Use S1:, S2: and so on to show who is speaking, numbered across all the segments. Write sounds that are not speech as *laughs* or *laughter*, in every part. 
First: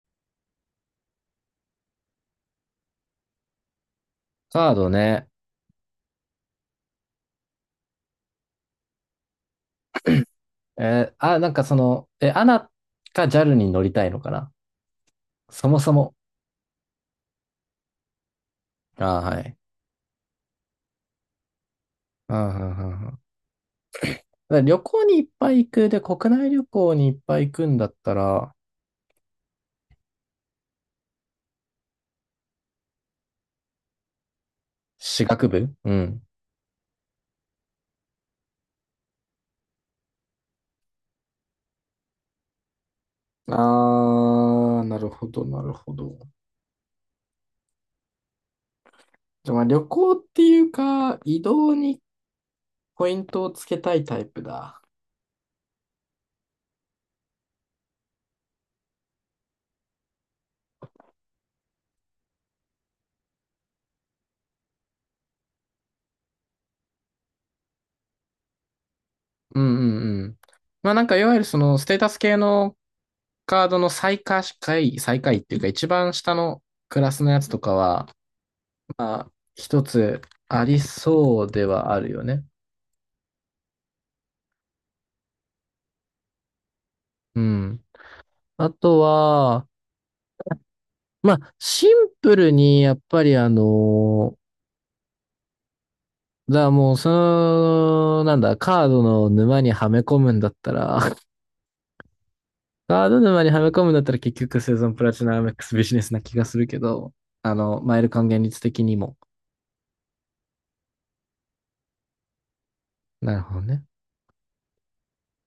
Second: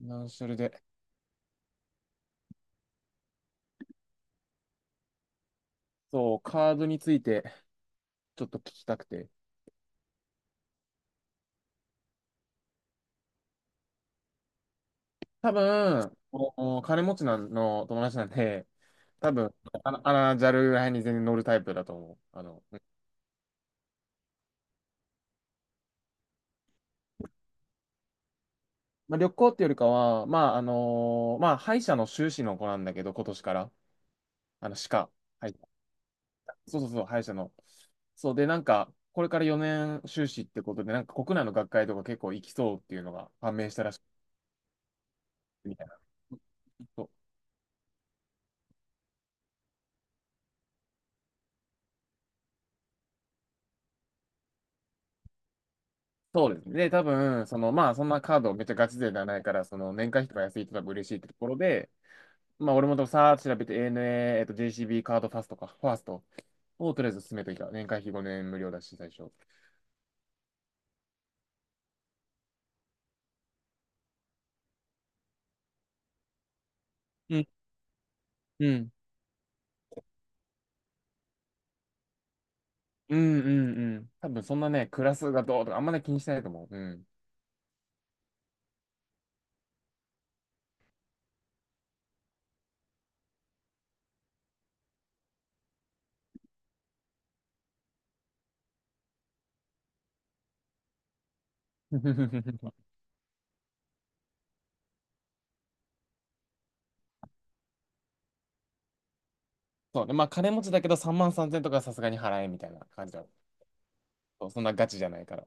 S1: な、それで、
S2: カードね。
S1: そう、カードについてちょっと聞きたくて。
S2: アナか JAL に乗りたいのかな
S1: 多
S2: そもそも。
S1: 分、お金持ちなんの友達なんで、
S2: あー、
S1: 多
S2: は
S1: 分、
S2: い。
S1: JAL らへんに全然乗るタイプだと思う。
S2: うんう
S1: う
S2: ん
S1: ん。
S2: うんうん。だから旅行にいっぱい行く。で、国内旅行にいっぱい行くんだったら、
S1: まあ、旅行っていうよりかは、まあ、まあ、歯医者の修士の子なんだけど、今年から、歯科、
S2: 私学
S1: はい、
S2: 部うん。
S1: そうそうそう、歯医者の。そうで、なんか、これから4年修士ってことで、なんか国内の学会とか結構行きそうっていうのが判明したらしい
S2: あー、なるほど、なる
S1: みたい
S2: ほ
S1: な。
S2: ど。
S1: そう。
S2: じゃあ、まあ旅行っていうか、移動にポイントをつけたいタイプだ。
S1: そうですね。で、多分、その、まあ、そんなカードめっちゃガチ勢ではないから、その、年会費とか安いと多分嬉しいってところで、まあ、俺もとさーっと調べて ANA、JCB カードファーストをとりあえず進めといた。年会費5年無料だし、最初。
S2: うんうんうん。まあなんかいわゆるそのステータス系のカードの最下位っていうか一番下のクラスの
S1: う
S2: や
S1: ん、
S2: つとかは、
S1: うん。
S2: まあ、一つありそうではあるよね。
S1: うんうんうん。多分そんなね、クラスがどうとかあんまり気にしてないと思う。うん。
S2: うん。あとは、まあ、シンプルに、やっぱりだからもう、その、なんだ、カードの沼にはめ込むんだったら、*laughs*
S1: *laughs*
S2: カード沼にはめ込むんだったら結局生存プラチナエムエックスビジネスな気がするけど、あの、マイル還元率的にも。
S1: そうね。まあ金持ちだけど3万3000とかさすがに払えみたいな感じだ。
S2: なるほどね。
S1: そう。そんなガチじゃないから。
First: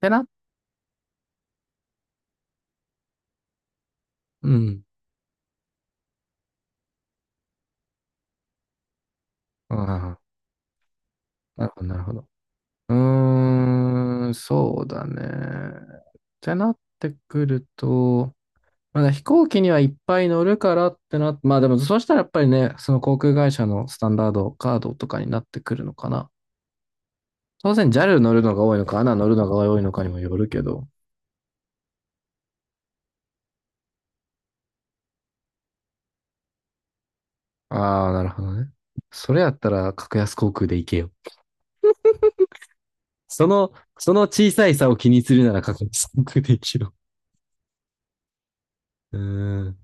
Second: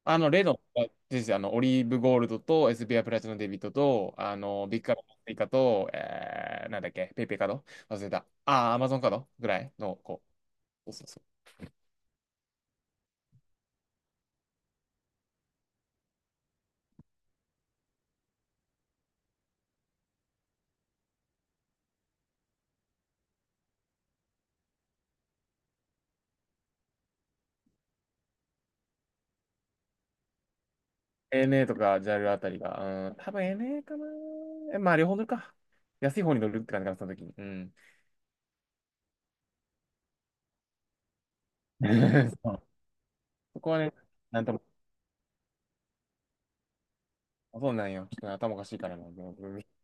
S2: ってな。
S1: レノンですよ。オリーブゴールドと、エスビーアイプラチナデビットと、
S2: う
S1: ビッ
S2: ん。
S1: グカードパイカと、なんだっけ、ペイペイカード忘れた。アマゾンカードぐらい
S2: う
S1: の
S2: ん。
S1: 子、こう。そうそう。
S2: なるほど、なるほど。うーん、そうだね。ってなってくると、まあ、飛行機にはいっぱい乗るからってなって、まあでもそうしたらやっぱりね、その航空会社のスタンダードカードとかになってくるのかな。当然 JAL 乗るのが多いのか、a n 乗るのが多いのかにもよるけど。
S1: ANA とか JAL あたりが、うん、多分 n a かな。まあ、両方乗るか。安い方に乗るって感じかな、その時に。うん。
S2: ああ、なるほどね。それやったら格安航空で行けよ。
S1: *laughs* そう。
S2: そ
S1: そこ
S2: の、
S1: はね、
S2: その
S1: なん
S2: 小
S1: とも、
S2: さい差を気にするなら格安航空で行けよ。
S1: そうなんよ。ちょっとね頭おかしいからな。
S2: *laughs* うーん、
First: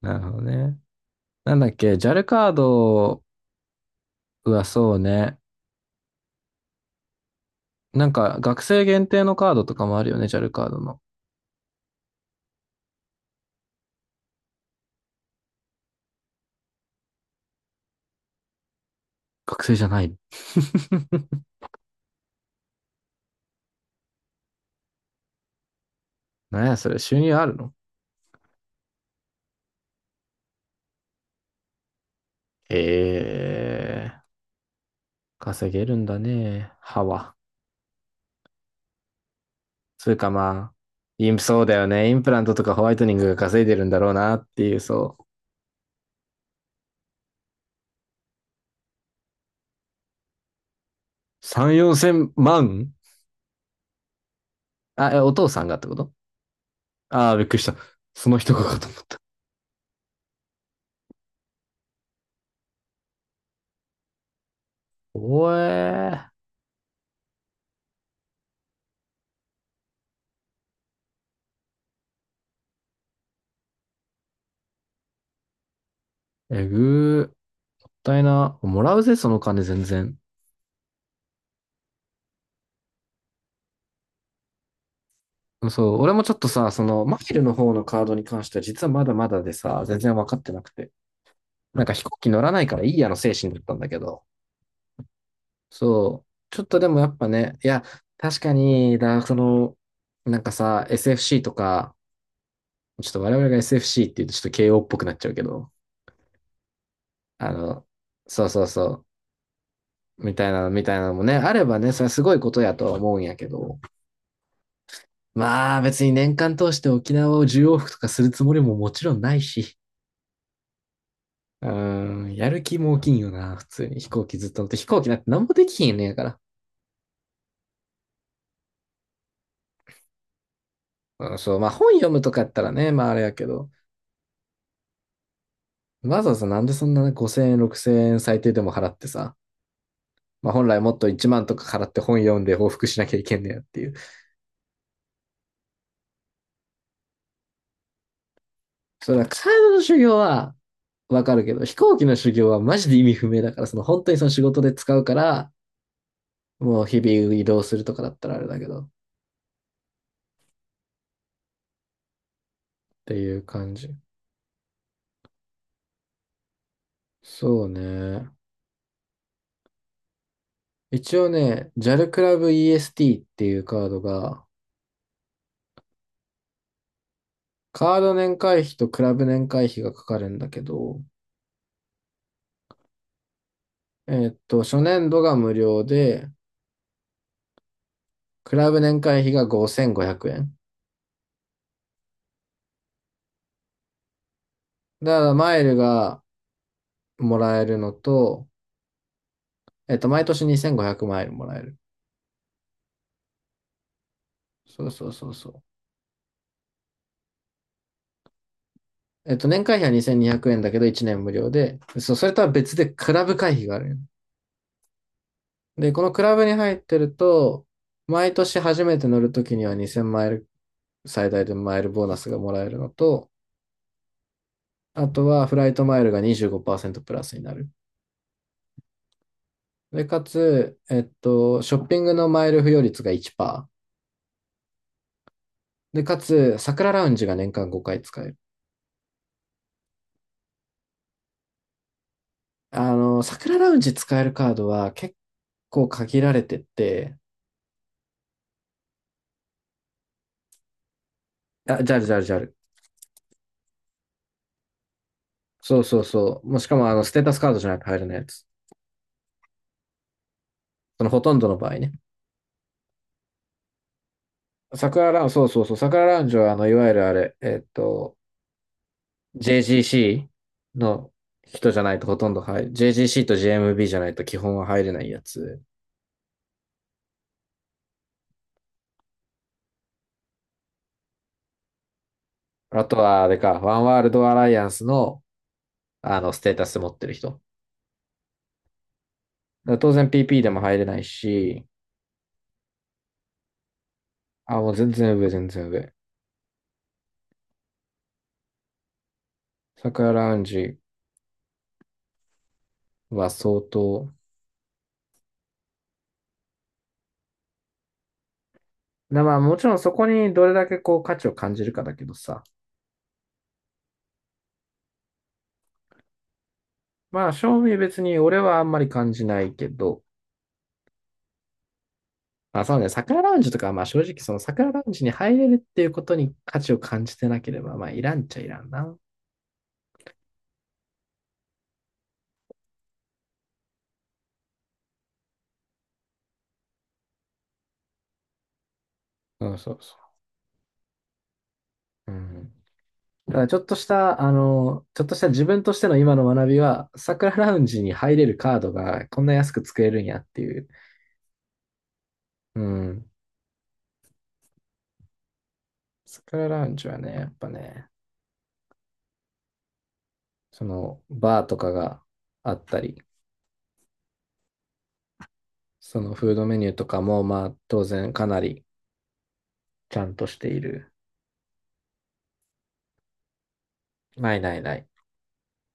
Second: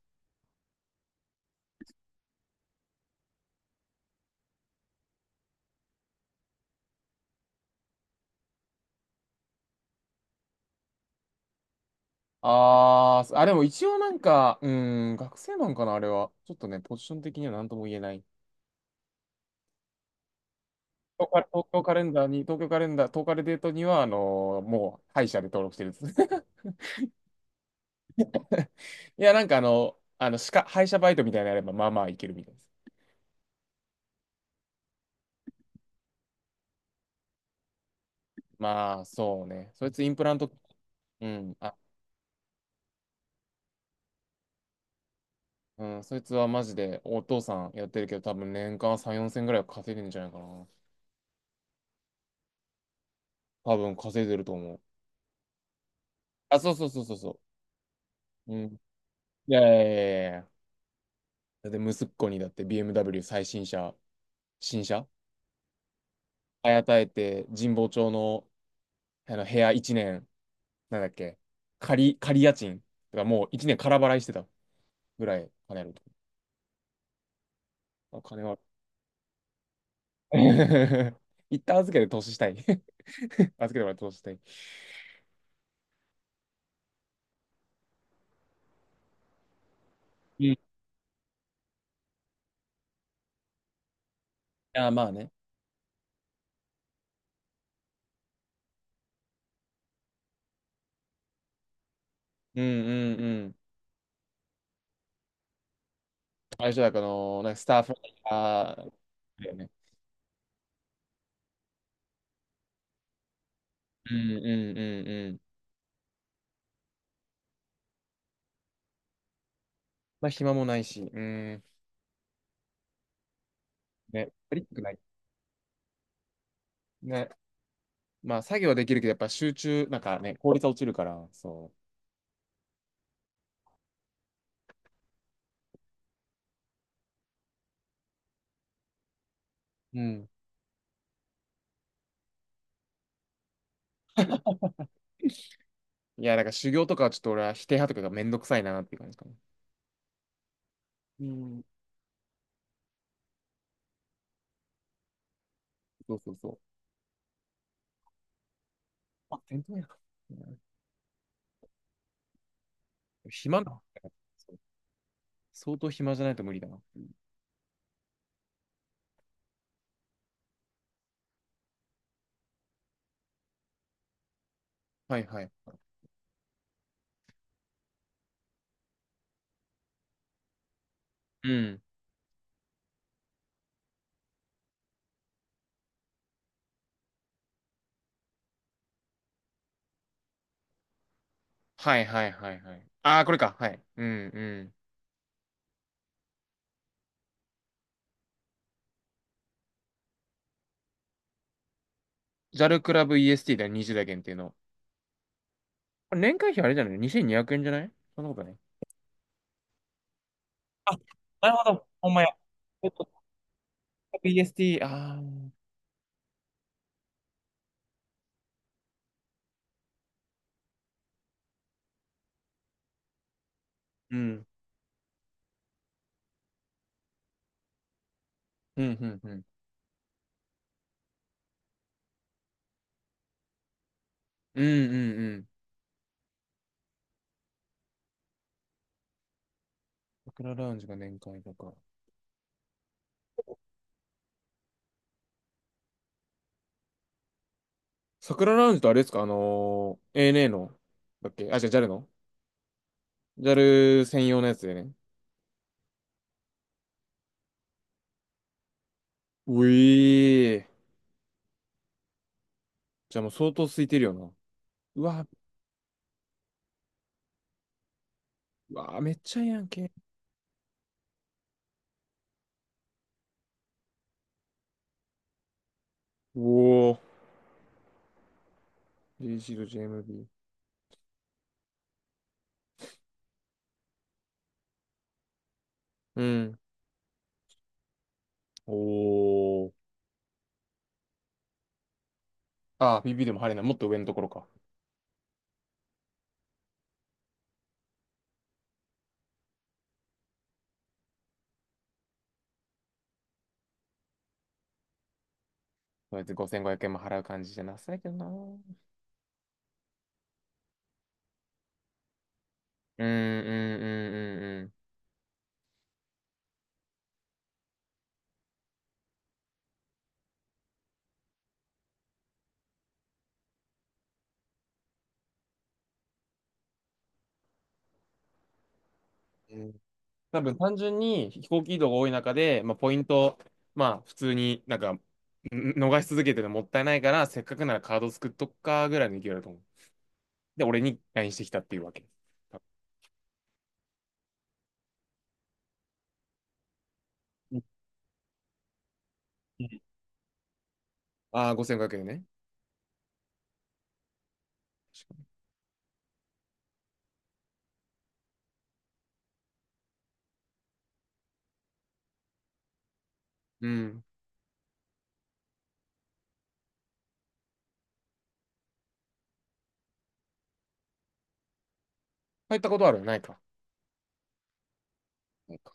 S2: なるほどね。なんだっけ、JAL カードはそうね。なんか学生限定のカードとかもあるよね、JAL カードの。
S1: ああ、でも一応なんか、うん、学生なんかな、あれは。ちょっとね、ポジション的には何とも言えない。
S2: 学生じゃない。 *laughs*
S1: 東京カレンダーに、東カレデートには、もう、歯医者で登録してるんです。
S2: なん
S1: *laughs*
S2: や、それ、収入あるの？
S1: いや、なんか歯医者バイトみたいなのやれば、まあまあいけるみたいです。
S2: ええー、稼げるんだね、歯は。
S1: まあ、そうね。そいつイ
S2: それ
S1: ンプ
S2: か
S1: ラント、
S2: まあ、
S1: う
S2: インプ、
S1: ん、
S2: そうだ
S1: あ、
S2: よね。インプラントとかホワイトニングが稼いでるんだろうなっていう、そう。
S1: うん、そいつはマジでお父さんやってるけど、多分年間3、4千ぐらいは稼いでるんじゃないかな。
S2: 3、4千万？
S1: 多分稼いでると思う。
S2: あ、えお父さんがってこと？
S1: あ、そうそうそうそう
S2: ああー、
S1: そ
S2: びっくりした。その
S1: う。
S2: 人
S1: う
S2: がか
S1: ん。
S2: と思った。
S1: いやいやいやいやいや。だって息子にだって BMW 最新車、新車、
S2: おえ
S1: あやたえて神保町の、あの部屋1年なんだっけ、仮家賃とかもう1年空払いしてたぐらい金あると。
S2: ー、えぐー。もった
S1: あ、
S2: い
S1: 金
S2: な。
S1: は。
S2: もらうぜ、その金全然。
S1: *laughs* 一旦預けて投資したい。*laughs* 預けてもらって投資したい。
S2: そう、俺もちょっとさ、その、マフィルの方のカードに関しては実はまだまだでさ、全然分かっ
S1: う
S2: て
S1: ん。
S2: なくて。なんか飛行機乗らないからいいやの精神だったんだけど、
S1: あ、まあね。
S2: そう。ちょっとでもやっぱね、いや、確かに、だ、その、なんかさ、SFC とか、
S1: うん
S2: ちょっ
S1: うん
S2: と我
S1: う
S2: 々
S1: ん。
S2: が SFC って言うとちょっと慶応っぽくなっちゃうけど、
S1: 最初だから、な
S2: あ
S1: んかスタッ
S2: の、
S1: フ
S2: そうそう
S1: あ
S2: そ
S1: だよね。
S2: う、みたいなのもね、あればね、それはすごいことやとは思うんやけど、
S1: うんうんうんうん。
S2: まあ別に年間通して沖縄を1往復とかするつもりももちろんないし、
S1: まあ、暇もないし、うん。
S2: うーん、やる気も大きいんよな、普通に。飛行
S1: ね、
S2: 機ずっ
S1: ト
S2: と
S1: リ
S2: 乗
S1: ッ
S2: って、
S1: ク
S2: 飛
S1: ない。
S2: 行機なんて何もできひんねんやから。
S1: ね。まあ、作業はできるけど、やっぱ集中、なんかね、効率は落ちるから、
S2: うん、そう、まあ
S1: そ
S2: 本読むとかやったらね、まああれやけど、わざわざなんでそんな5000円、6000円最低でも払ってさ、
S1: う。うん。
S2: まあ本来もっと1万とか払って本読んで報復しなきゃいけんねやっていう。
S1: いや、だから修行とかはちょっと俺は否定派とかがめんどくさいなっていう感
S2: そ
S1: じ
S2: れ
S1: か
S2: は
S1: な。
S2: カードの修行はわ
S1: う
S2: かるけど、
S1: ん。
S2: 飛行機の修行はマジで意味不明だから、その本当にその仕事で使うから、
S1: そうそうそう。
S2: もう日々移動するとかだったらあれだけど、っ
S1: あ、店頭やな。うん。
S2: ていう
S1: 暇
S2: 感
S1: だ。
S2: じ。
S1: そう。相当暇じゃないと無理だな。
S2: そうね。一応ね、JAL クラブ EST っていうカードが、
S1: はいはい。
S2: カード年会費とクラブ年会費がかかるんだけど、
S1: うん。
S2: 初年度が無料で、クラブ年会費が5500円。
S1: はいはいはいはい。ああ、これか。はい。うんうん。
S2: だから、マイルがもらえるのと、えっと、毎年2500マイルもらえる。
S1: ジャルクラブ EST だよ、20代限定の。
S2: そうそうそうそう。
S1: これ年会費あれじゃない ?2200 円じゃない？そんなことない。
S2: えっと、年会費は2200円だけど
S1: あ、
S2: 1年無料
S1: なるほ
S2: で、
S1: ど。ほ
S2: そ
S1: ん
S2: う、
S1: ま
S2: そ
S1: や。
S2: れ
S1: ち
S2: とは別で
S1: ょっと
S2: クラブ会費がある。
S1: EST、ああ、うん。
S2: で、このクラブに入ってると、毎年初めて乗るときには2000マイル、最大でマイルボーナスがもらえるのと、
S1: うん、
S2: あとはフライトマイルが25%プラスになる。
S1: うん、うん。
S2: で、かつ、えっと、ショッピングのマイル付与率が1%。
S1: うん、うん、うん。
S2: で、かつ、桜ラウンジが年間5回使える。
S1: 桜ラウンジが年会とか。
S2: あの、桜ラウンジ使えるカードは結構限られてて、
S1: 桜ラウンジとあれですかANA の、だっけ、あ、じゃあ j
S2: あ、
S1: a
S2: ジャル
S1: の
S2: ジャルジャル。
S1: ジャル専用のやつでね。
S2: そうそうそう。もうしかも、あの、ステータスカードじゃないと入らないやつ。
S1: うえー。
S2: そのほとんどの場合ね。
S1: じゃあもう相当空いてるよな。う
S2: 桜ラウ
S1: わ、
S2: ンジ、そうそうそう、桜ラウンジは、あの、いわゆるあれ、えっと、
S1: うわ、めっちゃええやんけ。
S2: JGC の人じゃないとほとんど入る。JGC と j m b じゃないと基本は入れないやつ。
S1: おお。JC と JMB。
S2: あとは、あれか、ワンワールドアライアンスの、あ
S1: う
S2: の、ステー
S1: ん。
S2: タス持ってる人。
S1: お
S2: だか
S1: お。
S2: ら当然 PP でも入れないし、
S1: ああ、ビでも入れない。もっと上のところか。
S2: あ、もう全然上、全然上。桜ラウンジは相当。
S1: そうやって5500円も払う感じじゃなさいけどな。うん
S2: な、まあもちろんそこにどれだけこう価値を感じるかだけどさ。
S1: うんうん
S2: まあ正味別に俺はあんまり感じないけど。まあ、そうね。桜ラウンジとかはまあ正直その桜ラウンジに入れるっていうことに価値を感じてなければまあいらんっちゃいらんな。
S1: うんうん。うん。多分単純に飛行機移動が多い中で、まあ、ポイント、まあ普通になんかん逃し続けてるのもったいないから、せっかくならカード作っとくかぐらいの勢いだと
S2: そう
S1: 思う。
S2: そうそ
S1: で、俺に LINE してきたっていうわけ。
S2: う。うん。ただちょっとした、あの、ちょっとした自分としての今の学びは、桜ラウンジに入れるカードがこんな安く作れるんやっていう。
S1: ああ、5500円ね。
S2: うん。
S1: 確か
S2: 桜ラウンジはね、やっぱね、そのバーとかがあったり、
S1: に。うん。
S2: そのフードメニューとかもまあ当然かなりちゃんとしている。
S1: 入ったことあるないか。
S2: ないないない。
S1: ないか。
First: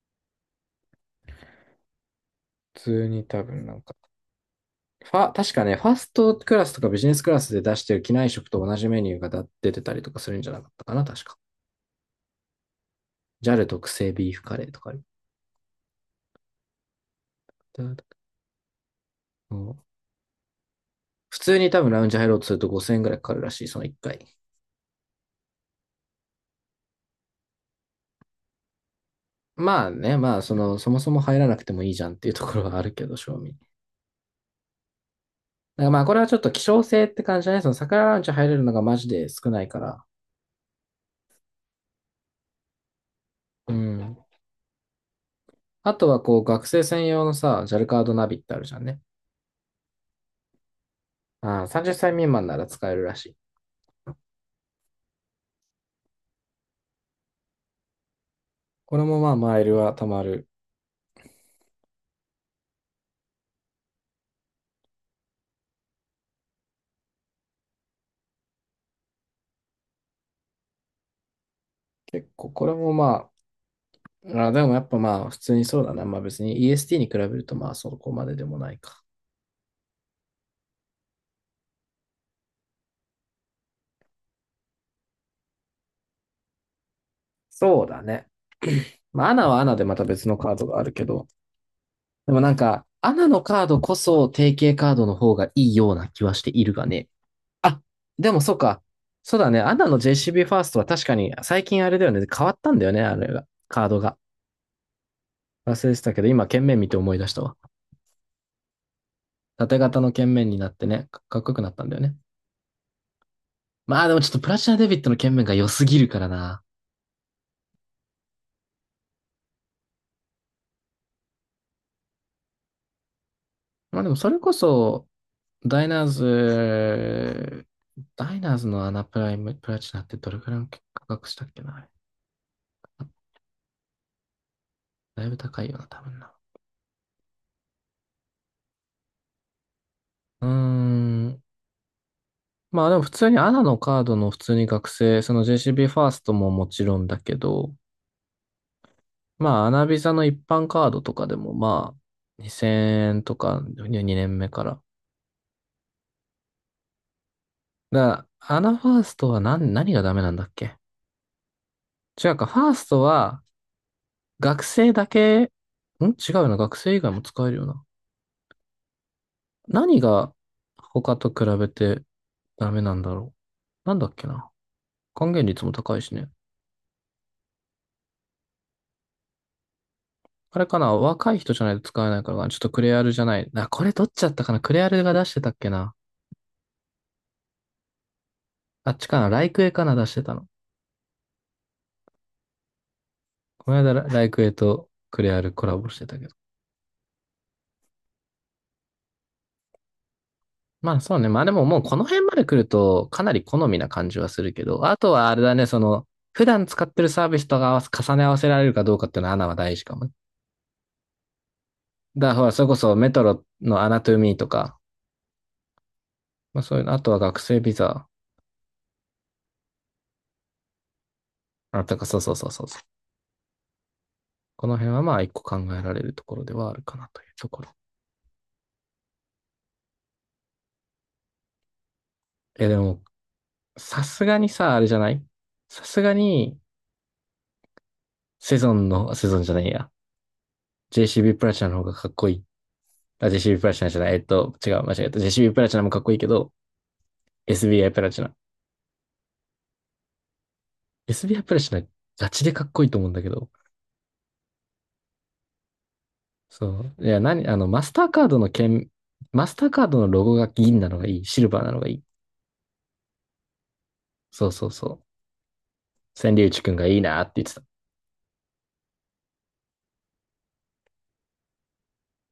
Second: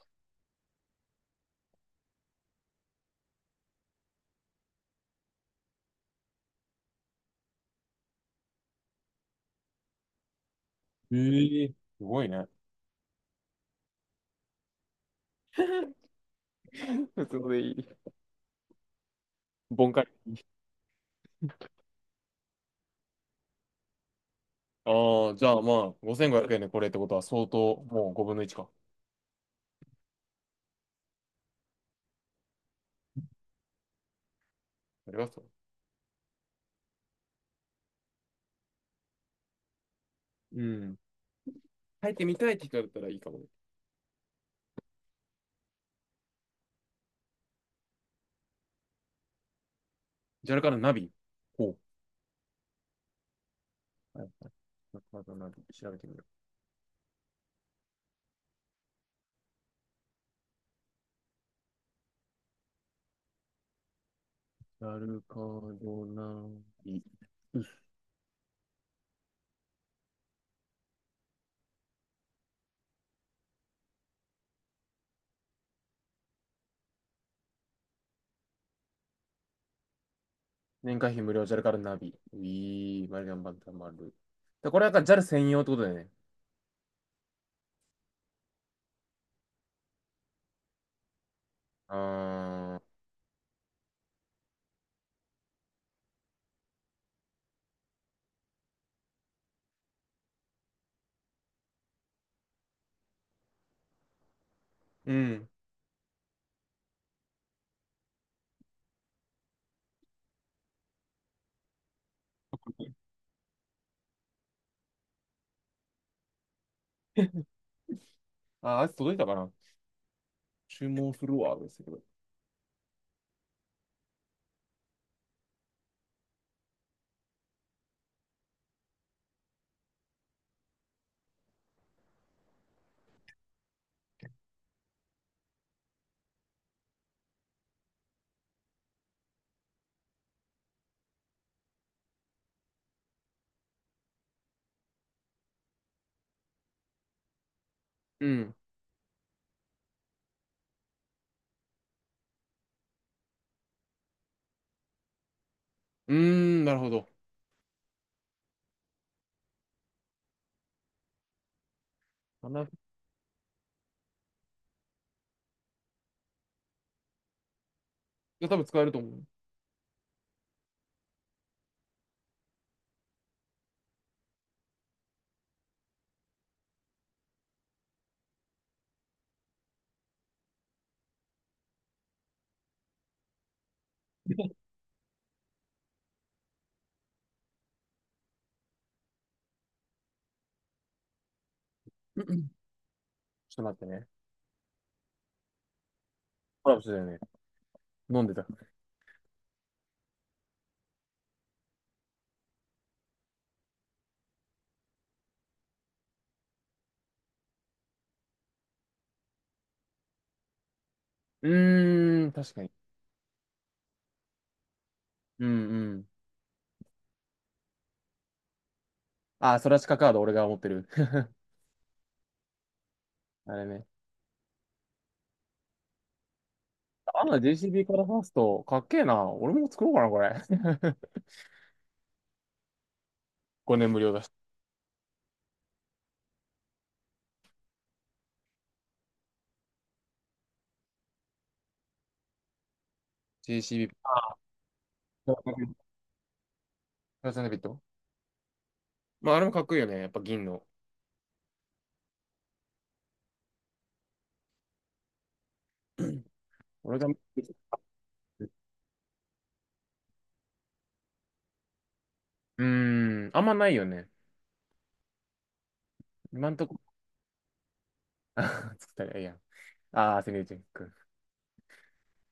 S2: 普通に多分なんか、ファ、確かね、ファーストクラスとかビジネスクラスで出してる機内食と同じメニューがだ出てたりとかするんじゃなかったかな、確か。
S1: ええ、すごいね。
S2: JAL 特製ビーフカレーとかある。
S1: *laughs* 普通のでいい。ボンカリ。
S2: 普通に多分ラウンジ入ろうとすると5000円ぐらいかかるらしい、その1回。
S1: ああ、じゃあまあ、5500円でこれってことは相当、もう5分の1か。
S2: まあね、まあその、そもそも入らなくてもいいじゃんっていうところはあるけど、正味。
S1: ありがと
S2: だからまあこれはちょっと希少性って感じだね。その桜ランチ入れるのがマジで少ないから。
S1: う。うん。入ってみたいって聞かれたらいいかもね。
S2: うん。あとはこう学生専用のさ、JAL カードナビってあるじゃんね。
S1: ジャルカのナビ。
S2: ああ、
S1: ほ
S2: 30歳未満なら使えるらしい。
S1: う。はいはい。ジャルカのナビ、調べてみよう。
S2: これもまあマイルは貯まる。
S1: ジャルカのナビ。
S2: 結構これもまあ、あでもやっぱまあ普通にそうだな。まあ別に EST に比べるとまあそこまででもないか。
S1: 年会費無料、ジャルカのナビ。ういー、マリガンバンタマル。で、これはなんか JAL 専用ってことだよね。
S2: そうだね。まあアナはアナでまた別のカードがあるけど、
S1: あ
S2: でもなん
S1: ー、
S2: か、アナのカードこそ定型カードの方がいいような気はしているがね。あ、でもそうか。そうだね。アナの JCB ファーストは確かに最近あれだよね。変わったんだよね、あれが。カードが。
S1: うん。
S2: 忘れてたけど、今、剣面見て思い出したわ。縦型の剣面になってね、かかっこよくなったんだよね。まあでもちょっとプラチナデビットの剣面が良すぎるからな。
S1: *laughs* あ、あいつ届いたかな。注文するわ、ですけど。
S2: まあでもそれこそ、ダイナーズ、ダイナーズのアナプライム、プラチナってどれくらいの価格したっけな、あれ。だいぶ高いよな、多分な。うーん、まあでも普通にアナのカードの普通に学生、その JCB ファーストももちろんだけど、
S1: うん。
S2: まあアナビザの一般カードとかでもまあ2000円とか2年目から。
S1: うーん、なるほど。
S2: だからアナファーストは何、何がダメなんだっけ。違うか、ファ
S1: 7
S2: ーストは学生だけ、ん違うな、学生以外も使えるよな。
S1: じゃ多分使えると思う。
S2: 何が他と比べてダメなんだろう。なんだっけな。還元率も高いしね。あれかな、若い人じゃないと使えないからかな。ちょっとクレアルじゃない。あ、これどっちだったかな、クレアルが出してたっけな。あっちかなライクエかな出してたの。
S1: うんうん。ちょっと
S2: こ
S1: 待
S2: の
S1: って
S2: 間ラ
S1: ね。
S2: ライクエとクレアルコラボしてたけど。
S1: コラボしてたよね。飲んでた。
S2: まあそうね。まあでももうこの辺まで来るとかなり好みな感じはするけど。あとはあれだね、その、普段使ってるサービスと合わせ、重ね合わせられるかどうかっていうのはアナは大事かもね。
S1: うー
S2: だ
S1: ん、
S2: からほら、
S1: 確
S2: そ
S1: か
S2: れ
S1: に。
S2: こそメトロのアナトゥミーとか、
S1: うんうん。
S2: まあそういうの、あとは学生ビザ、
S1: あ、それはカード俺が持ってる。*laughs*
S2: あとか、そうそうそうそうそう。
S1: あれね。
S2: この辺はまあ一個考えられるところではあるかなとい
S1: あ
S2: う
S1: の
S2: ところ。
S1: JCB からファースト、かっけえな。俺も作ろうかな、これ。*laughs*
S2: え、でも
S1: 5年無
S2: さ
S1: 料だ
S2: す
S1: し。
S2: がにさ、あれじゃない？さすがに、セゾンの、セゾンじゃないや。JCB プラチナの方がかっこいい。あ、JCB プラチナ
S1: JCB、
S2: じゃない。えっと、違う、間違えた。JCB プラチ
S1: プ
S2: ナもかっこいいけど、
S1: ラスナビット。
S2: SBI プラチナ。
S1: まあ、あれもかっこいいよね。やっぱ銀の。
S2: SBI プラチナ、ガチでかっこいいと思うんだけど。
S1: *clears throat*
S2: そ
S1: 俺
S2: う。
S1: が、
S2: い
S1: う
S2: や、何、あの、マスターカードの剣、マスターカードのロゴが銀なのがいい。シルバーなのがいい。
S1: ーん、あんまないよね。
S2: そうそうそう。千里
S1: 今ん
S2: 内
S1: と
S2: く
S1: こ、
S2: んがいいなって言って
S1: *laughs* 作ったらええやん。ああ、セミュージック。